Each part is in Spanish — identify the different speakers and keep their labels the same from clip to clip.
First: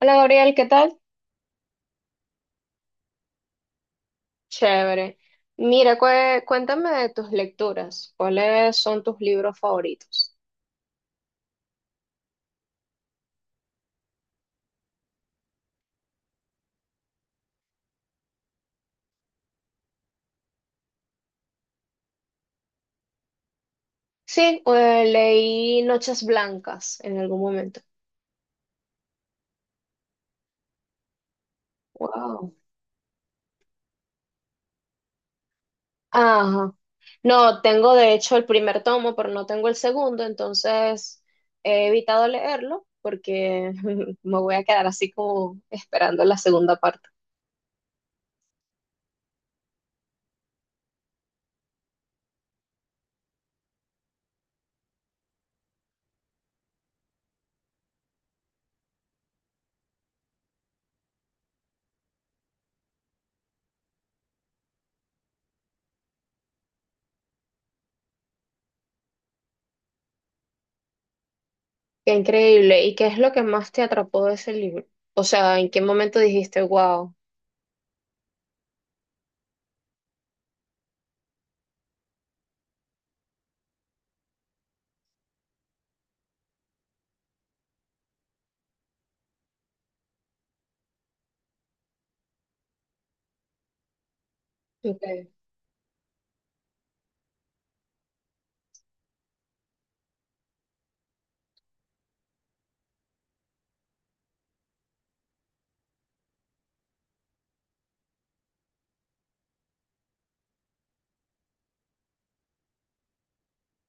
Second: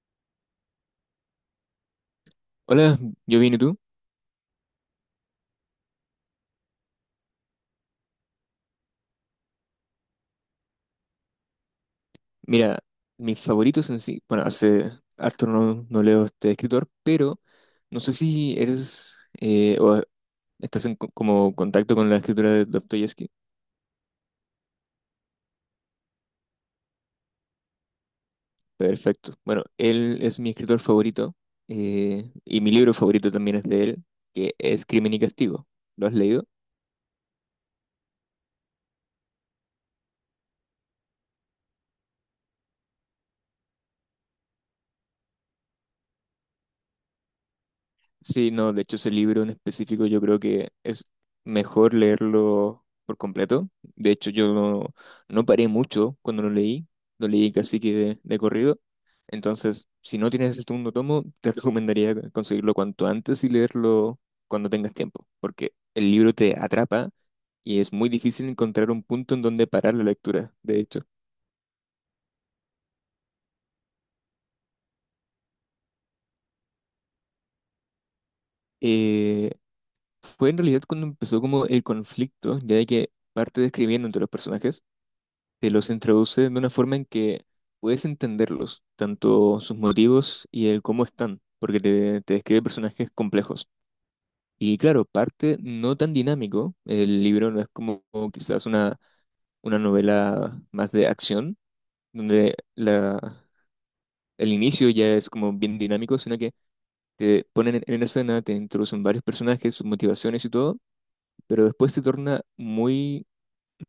Speaker 1: Hola Gabriel, ¿qué tal?
Speaker 2: Hola, yo vine tú.
Speaker 1: Chévere. Mira, cuéntame de tus lecturas. ¿Cuáles son tus libros favoritos?
Speaker 2: Mira, mis favoritos en sí, bueno, hace harto no, no leo este escritor, pero no sé si eres o estás como contacto con la escritura de Dostoyevsky.
Speaker 1: Sí, leí Noches Blancas en algún momento.
Speaker 2: Perfecto. Bueno, él es mi escritor favorito
Speaker 1: Wow.
Speaker 2: y mi libro favorito también es de él, que es Crimen y Castigo. ¿Lo has leído?
Speaker 1: Ajá. No, tengo de hecho el primer tomo, pero no tengo el segundo, entonces he evitado leerlo porque me voy a quedar así como esperando la segunda parte.
Speaker 2: Sí, no, de hecho ese libro en específico yo creo que es mejor leerlo por completo. De hecho yo no, no paré mucho cuando lo leí casi que de corrido. Entonces, si no tienes el segundo tomo, te recomendaría conseguirlo cuanto antes y leerlo cuando tengas tiempo, porque el libro te atrapa y es muy difícil encontrar un punto en donde parar la lectura, de hecho.
Speaker 1: Qué increíble. ¿Y qué es lo que más te atrapó de ese libro? O sea, ¿en qué momento dijiste, wow?
Speaker 2: Eh, fue en realidad cuando empezó como el conflicto, ya de que parte describiendo entre los personajes. Te los introduce de una forma en que puedes entenderlos, tanto sus motivos y el cómo están, porque te describe personajes complejos. Y claro, parte no tan dinámico, el libro no es como quizás una novela más de acción, donde el inicio ya es como bien dinámico, sino que te ponen en escena, te introducen varios personajes, sus motivaciones y todo, pero después se torna muy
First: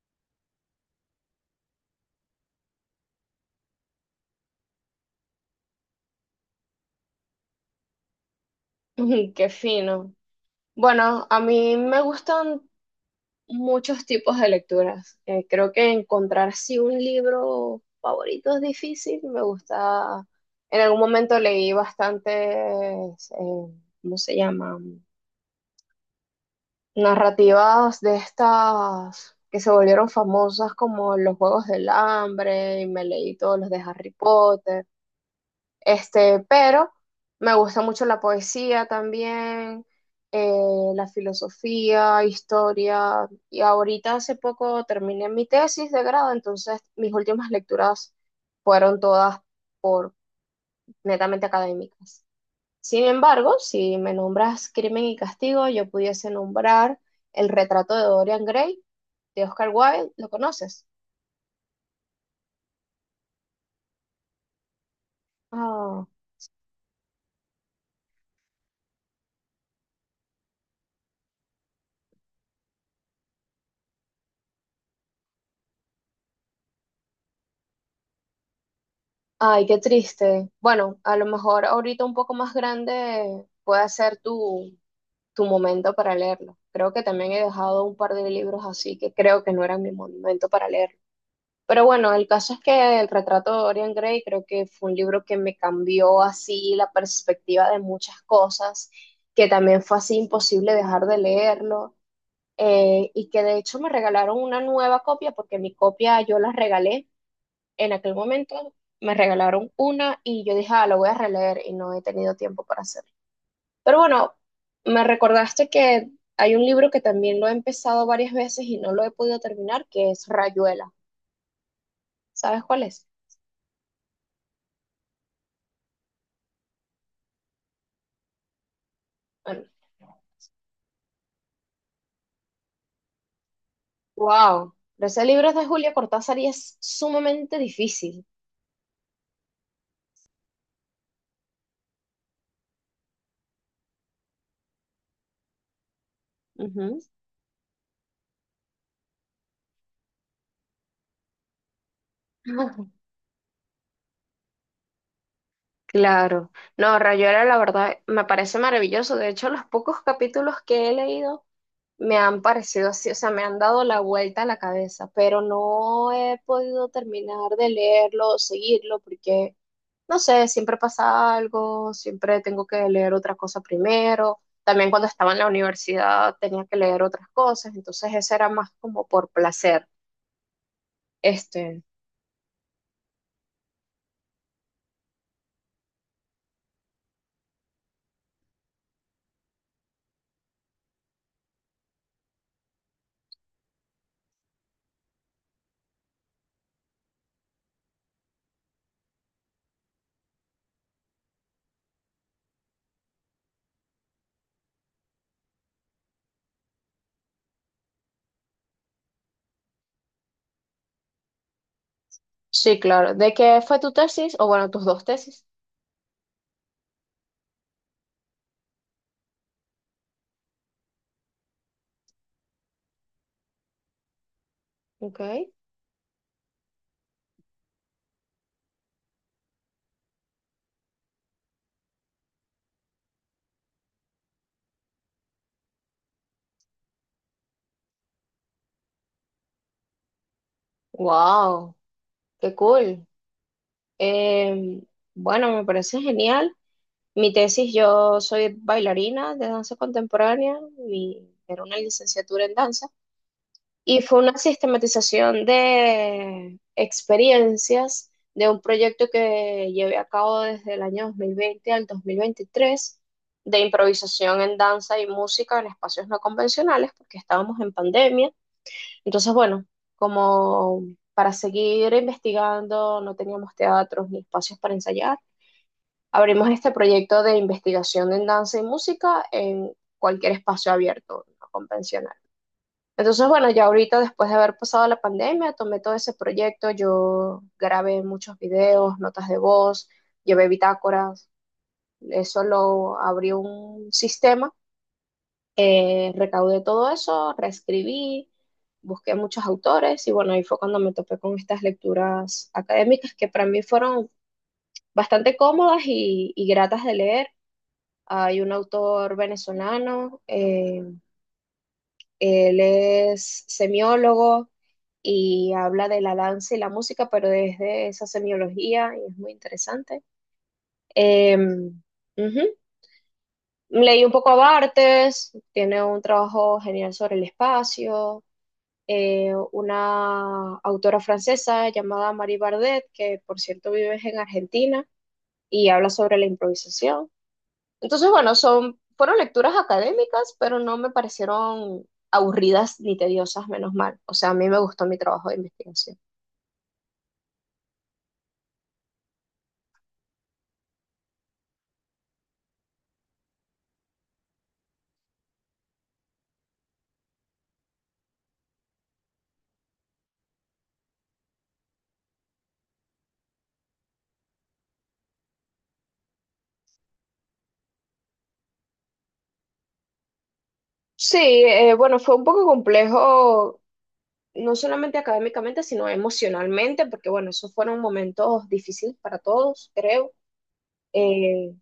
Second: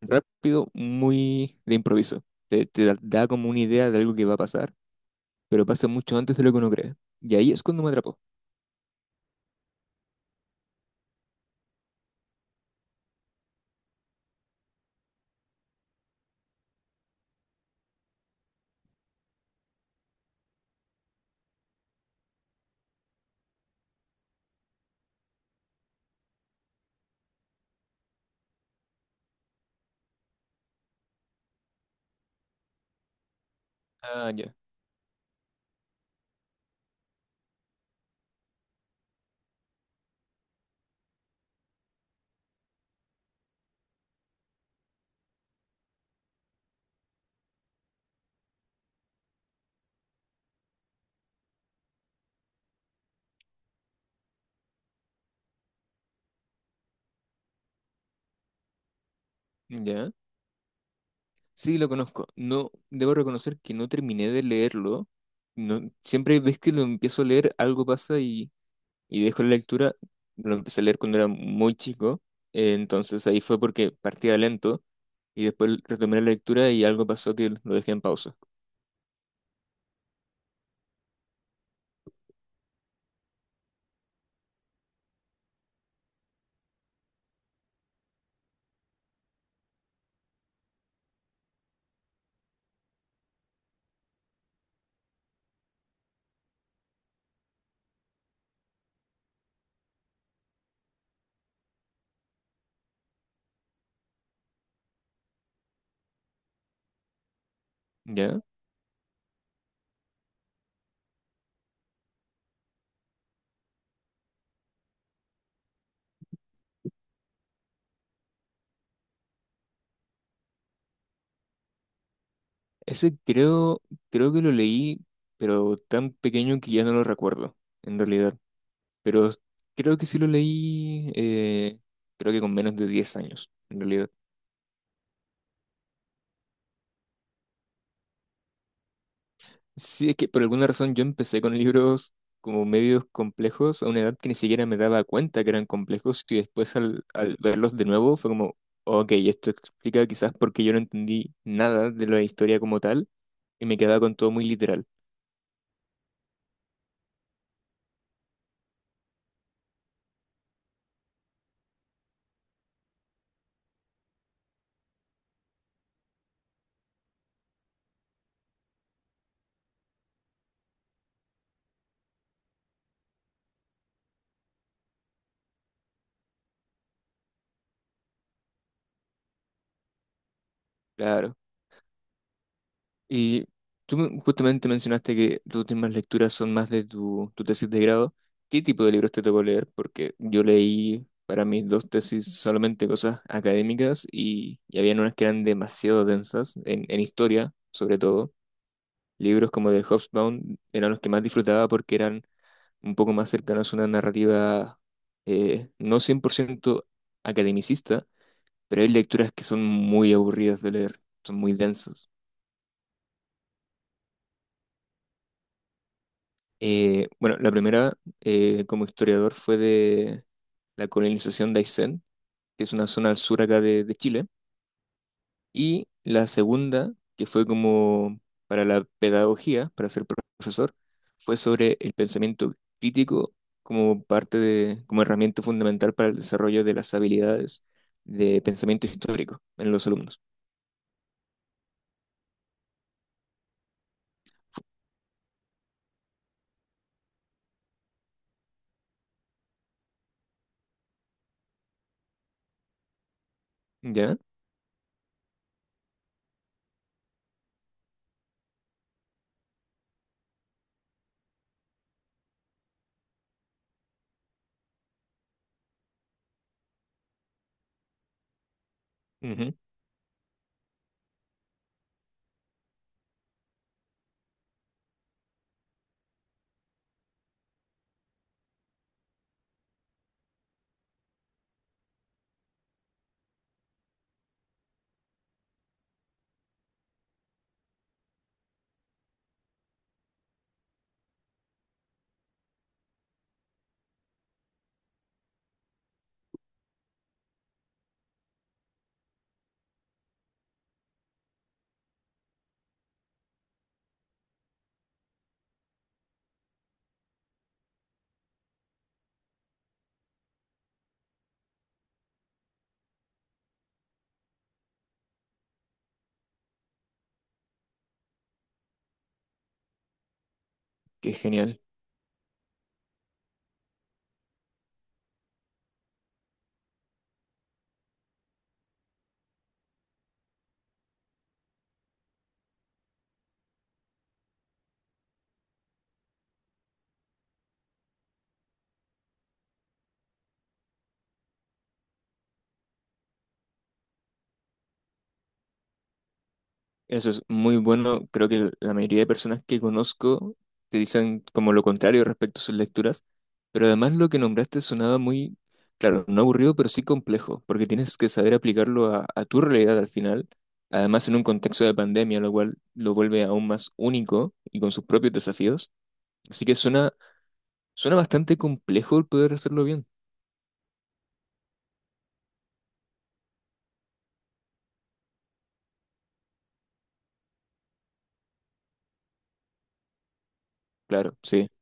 Speaker 2: rápido, muy de improviso. Te da como una idea de algo que va a pasar pero pasa mucho antes de lo que uno cree. Y ahí es cuando me atrapó.
Speaker 1: Ujú, qué fino. Bueno, a mí me gustan muchos tipos de lecturas. Creo que encontrar sí un libro favorito es difícil. Me gusta. En algún momento leí bastantes, eh, ¿cómo se llaman? Narrativas de estas que se volvieron famosas como Los Juegos del Hambre y me leí todos los de Harry
Speaker 2: Ah, ya,
Speaker 1: Potter. Pero me gusta mucho la poesía también, la filosofía, historia. Y ahorita hace poco terminé mi tesis de grado, entonces mis últimas lecturas fueron todas por netamente académicas. Sin embargo, si me nombras Crimen y Castigo, yo pudiese nombrar El retrato de Dorian Gray de Oscar Wilde.
Speaker 2: ya.
Speaker 1: ¿Lo conoces?
Speaker 2: Sí, lo conozco. No, debo reconocer que no terminé de leerlo. No,
Speaker 1: Ah.
Speaker 2: siempre ves que lo empiezo a leer, algo pasa y dejo la lectura. Lo empecé a leer cuando era muy chico. Entonces ahí fue porque partía lento y después retomé la lectura y algo pasó que lo dejé en pausa.
Speaker 1: Ay, qué triste. Bueno, a lo mejor ahorita un poco más grande puede ser tu, tu momento para leerlo. Creo que también he dejado un par de libros así que creo que no eran mi momento para leerlo. Pero bueno, el caso es que El retrato de Dorian Gray creo que fue un libro que me cambió así la perspectiva de muchas cosas, que también fue así imposible dejar de leerlo, y que de hecho me regalaron una nueva copia porque mi copia yo la regalé en aquel
Speaker 2: ¿Ya?
Speaker 1: momento, me regalaron una y yo dije, ah, lo voy a releer y no he tenido tiempo para hacerlo. Pero bueno, me recordaste que hay un libro que también lo he empezado varias veces y no lo he podido terminar, que es Rayuela. ¿Sabes cuál es?
Speaker 2: Ese creo que lo leí, pero tan pequeño que ya no lo recuerdo, en realidad. Pero
Speaker 1: Bueno,
Speaker 2: creo que sí lo leí, creo que con menos de 10 años, en realidad.
Speaker 1: wow. Pero ese libro es de Julia Cortázar y es sumamente difícil.
Speaker 2: Sí, es que por alguna razón yo empecé con libros como medios complejos a una edad que ni siquiera me daba cuenta que eran complejos y después
Speaker 1: Ujú.
Speaker 2: al verlos de nuevo fue como, ok, esto explica quizás por qué yo no entendí nada de la historia como tal y me quedaba con todo muy literal,
Speaker 1: Claro, no, Rayuela, la verdad me parece maravilloso. De hecho, los pocos capítulos que he leído me han parecido así, o sea, me han dado la vuelta a la cabeza, pero no he podido terminar de leerlo o seguirlo porque, no sé, siempre pasa algo, siempre tengo que leer otra cosa primero. También cuando estaba en la universidad tenía que leer otras cosas, entonces eso era más como por placer.
Speaker 2: claro.
Speaker 1: Este,
Speaker 2: Y justamente mencionaste que tus últimas lecturas son más de tu tesis de grado. ¿Qué tipo de libros te tocó leer? Porque yo leí para mis dos tesis solamente cosas académicas y habían unas que eran demasiado densas, en historia sobre todo. Libros como de Hobsbawm eran los que más disfrutaba porque eran un poco más cercanos a una narrativa no 100% academicista, pero hay lecturas que son muy aburridas de leer, son muy densas.
Speaker 1: sí, claro. ¿De qué fue tu tesis? O bueno, tus dos tesis.
Speaker 2: Bueno, la primera como historiador fue de la colonización de Aysén, que es una zona al sur acá de Chile,
Speaker 1: Ok.
Speaker 2: y la segunda, que fue como para la pedagogía, para ser profesor, fue sobre el pensamiento crítico como parte de, como herramienta fundamental para el desarrollo de las habilidades de pensamiento histórico en los alumnos.
Speaker 1: Wow. Qué cool. Eh, bueno, me parece genial. Mi tesis, yo soy bailarina de danza contemporánea, era una licenciatura en danza, y
Speaker 2: ¿Ya?
Speaker 1: fue una sistematización de experiencias de un proyecto que llevé a cabo desde el año 2020 al 2023 de improvisación en danza y música en espacios no convencionales, porque estábamos en pandemia, entonces,
Speaker 2: Ujú,
Speaker 1: bueno, como para seguir investigando, no teníamos teatros ni espacios para ensayar, abrimos este proyecto de investigación en danza y música en cualquier espacio abierto, no convencional. Entonces, bueno, ya ahorita después de haber pasado la pandemia, tomé todo ese proyecto, yo grabé muchos videos, notas de voz, llevé bitácoras, eso lo abrió un sistema, recaudé todo eso, reescribí, busqué muchos autores y bueno, ahí fue cuando me topé con estas lecturas académicas que para mí fueron bastante cómodas y gratas de leer. Hay un autor venezolano, él es semiólogo y habla de la danza y la música, pero desde esa semiología y es muy interesante.
Speaker 2: qué genial.
Speaker 1: Em, ujú. Leí un poco a Bartes, tiene un trabajo genial sobre el espacio, una autora francesa llamada Marie Bardet, que por cierto vive en Argentina y habla sobre la improvisación. Entonces, bueno, fueron lecturas académicas, pero no me parecieron aburridas ni tediosas, menos mal. O sea, a mí me gustó mi trabajo de investigación.
Speaker 2: Eso es muy bueno. Creo que la mayoría de personas que conozco te dicen como lo contrario respecto a sus lecturas, pero además lo que nombraste sonaba muy, claro, no aburrido, pero sí complejo, porque tienes que saber aplicarlo a tu realidad al final, además en un contexto de pandemia, lo cual lo vuelve aún más único y con sus propios desafíos. Así que suena, suena bastante complejo el poder hacerlo bien.
Speaker 1: Sí, bueno, fue un poco complejo, no solamente académicamente, sino emocionalmente, porque bueno, esos fueron momentos difíciles para todos, creo.
Speaker 2: Claro, sí,
Speaker 1: Eh,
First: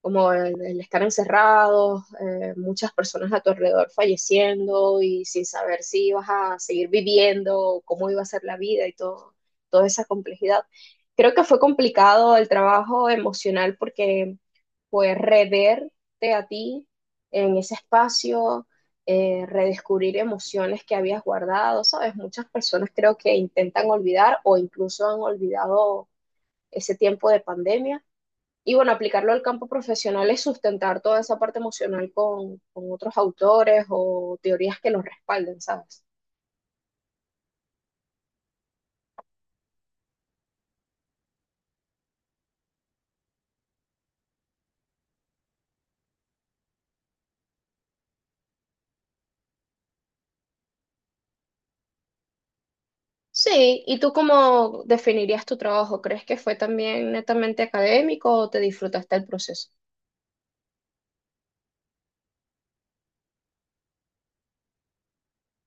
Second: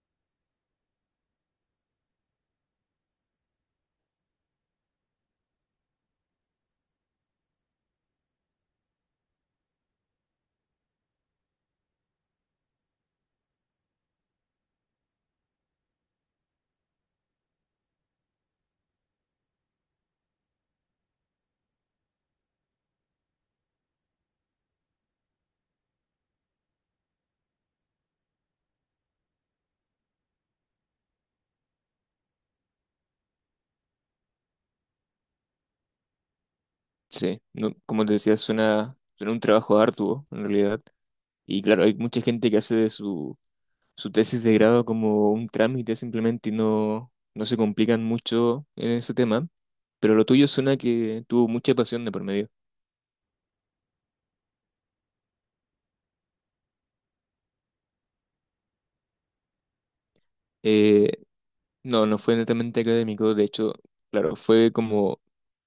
Speaker 1: como el estar encerrados, muchas personas a tu alrededor falleciendo y sin saber si ibas a seguir viviendo, cómo iba a ser la vida y todo, toda esa complejidad. Creo que fue complicado el trabajo emocional porque fue reverte a ti en ese espacio, redescubrir emociones que habías guardado, ¿sabes? Muchas personas creo que intentan olvidar o incluso han olvidado ese tiempo de pandemia y bueno, aplicarlo al campo profesional es sustentar toda esa parte emocional con otros autores o teorías que los respalden, ¿sabes?
Speaker 2: sí. No, como te decía, suena, suena un trabajo arduo en realidad. Y claro, hay mucha gente que hace de su tesis de grado como un trámite simplemente y no, no se complican mucho en ese tema, pero lo tuyo suena que tuvo mucha pasión de por medio.
Speaker 1: Sí, ¿y tú cómo definirías tu trabajo? ¿Crees que fue también netamente académico o te disfrutaste el proceso?
Speaker 2: Eh, no, no fue netamente académico, de hecho, claro, fue como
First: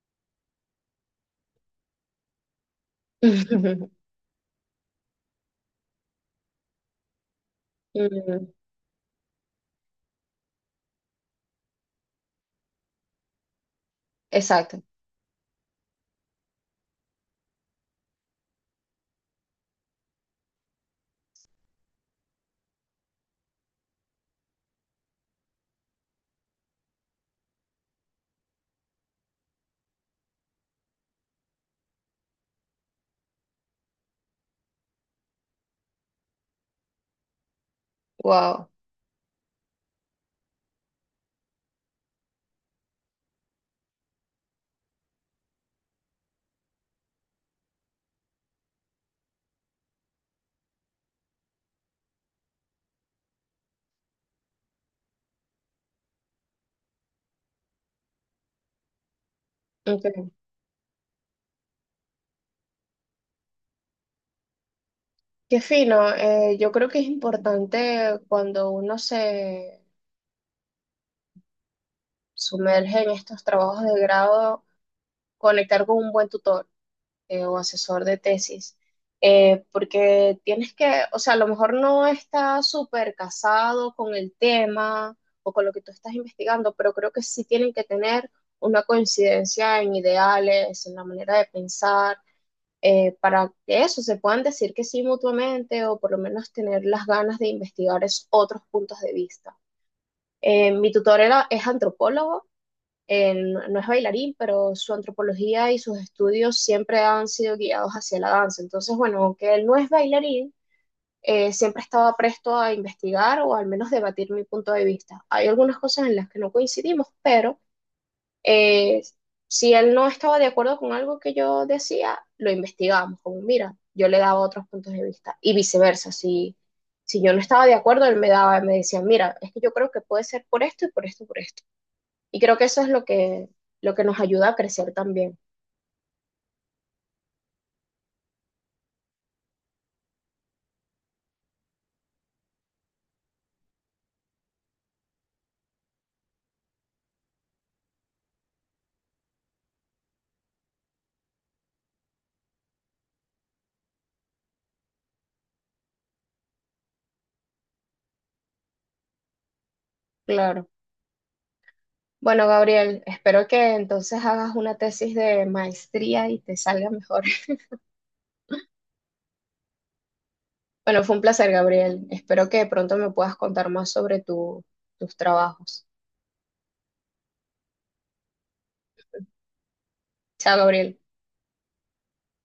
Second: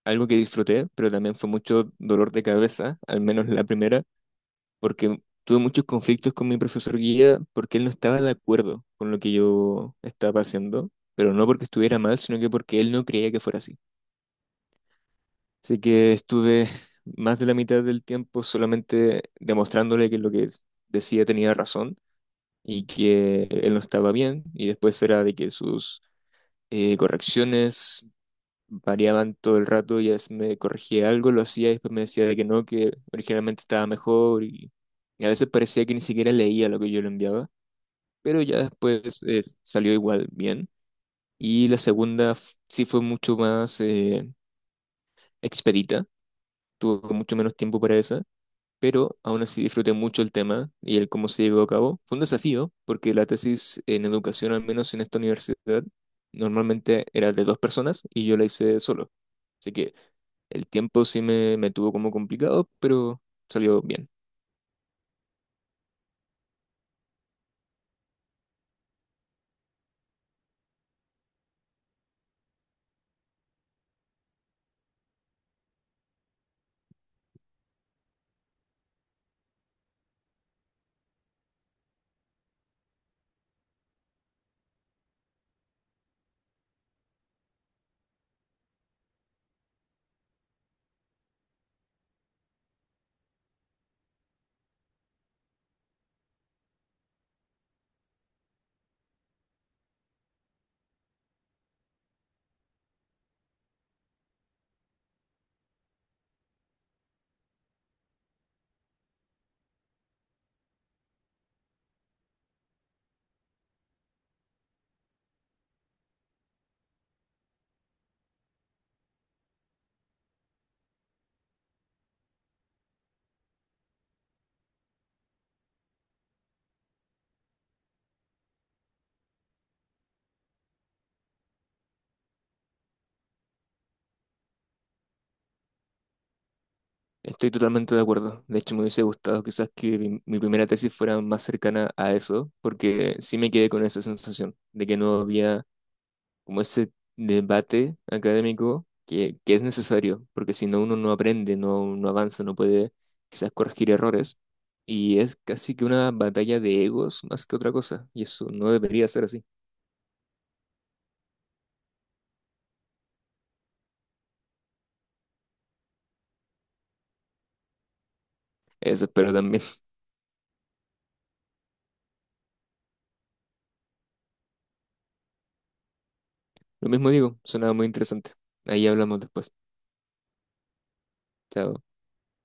Speaker 2: algo que disfruté, pero también fue mucho dolor de cabeza, al menos la primera, porque tuve muchos conflictos con mi profesor guía porque él no estaba de
Speaker 1: Mm,
Speaker 2: acuerdo con lo que yo estaba haciendo, pero no porque estuviera mal, sino que porque él no creía que fuera así.
Speaker 1: exacto,
Speaker 2: Así que estuve más de la mitad del tiempo solamente demostrándole que lo que decía tenía razón y que él no estaba bien. Y después era de que sus correcciones variaban todo el rato y a veces me corregía algo, lo hacía y después me decía de que no, que originalmente estaba mejor. Y a veces parecía que ni siquiera leía lo que yo le enviaba, pero ya
Speaker 1: wow.
Speaker 2: después salió igual bien. Y la segunda sí fue mucho más expedita, tuvo mucho menos tiempo para esa pero aún así disfruté mucho el tema y el cómo se llevó a cabo. Fue un desafío, porque la tesis en educación, al menos en esta universidad, normalmente era de dos personas y yo la hice solo. Así que
Speaker 1: Ok.
Speaker 2: el tiempo sí me tuvo como complicado, pero salió bien.
Speaker 1: Qué fino. Yo creo que es importante cuando uno se sumerge en estos trabajos de grado conectar con un buen tutor, o asesor de tesis, porque tienes que, o sea, a lo mejor no está súper casado con el tema o con lo que tú estás investigando, pero creo que sí tienen que tener una coincidencia en ideales, en la manera de pensar, para que eso se puedan decir que sí mutuamente o por lo menos tener las ganas de investigar esos otros puntos de vista. Mi tutor es antropólogo no es bailarín, pero su antropología y sus estudios siempre han sido guiados hacia la danza. Entonces, bueno, aunque él no es bailarín, siempre estaba presto a investigar o al menos debatir mi punto de vista. Hay algunas cosas en las que no coincidimos, pero eh, si él no estaba de acuerdo con algo que yo decía, lo investigábamos, como mira, yo le daba otros puntos de vista y viceversa, si... Si yo no estaba de acuerdo, él me daba, me decía, mira, es que yo creo que puede ser por esto y por esto, por esto. Y creo que eso es lo que nos ayuda a crecer también,
Speaker 2: Estoy totalmente de acuerdo. De hecho, me hubiese gustado quizás que mi primera tesis fuera más cercana a eso, porque sí me quedé con esa sensación de que no había como ese debate académico que es necesario, porque si no uno no aprende, no, no avanza, no puede quizás corregir errores. Y es casi que una batalla de egos más que otra cosa, y eso no debería ser así.
Speaker 1: claro. Bueno, Gabriel, espero que entonces hagas una tesis de maestría y te salga mejor.
Speaker 2: Eso espero también.
Speaker 1: Bueno, fue un placer, Gabriel. Espero que pronto me puedas contar más sobre tus trabajos.
Speaker 2: Lo mismo digo, sonaba muy interesante. Ahí hablamos después.
Speaker 1: Chao, Gabriel.
Speaker 2: Chao.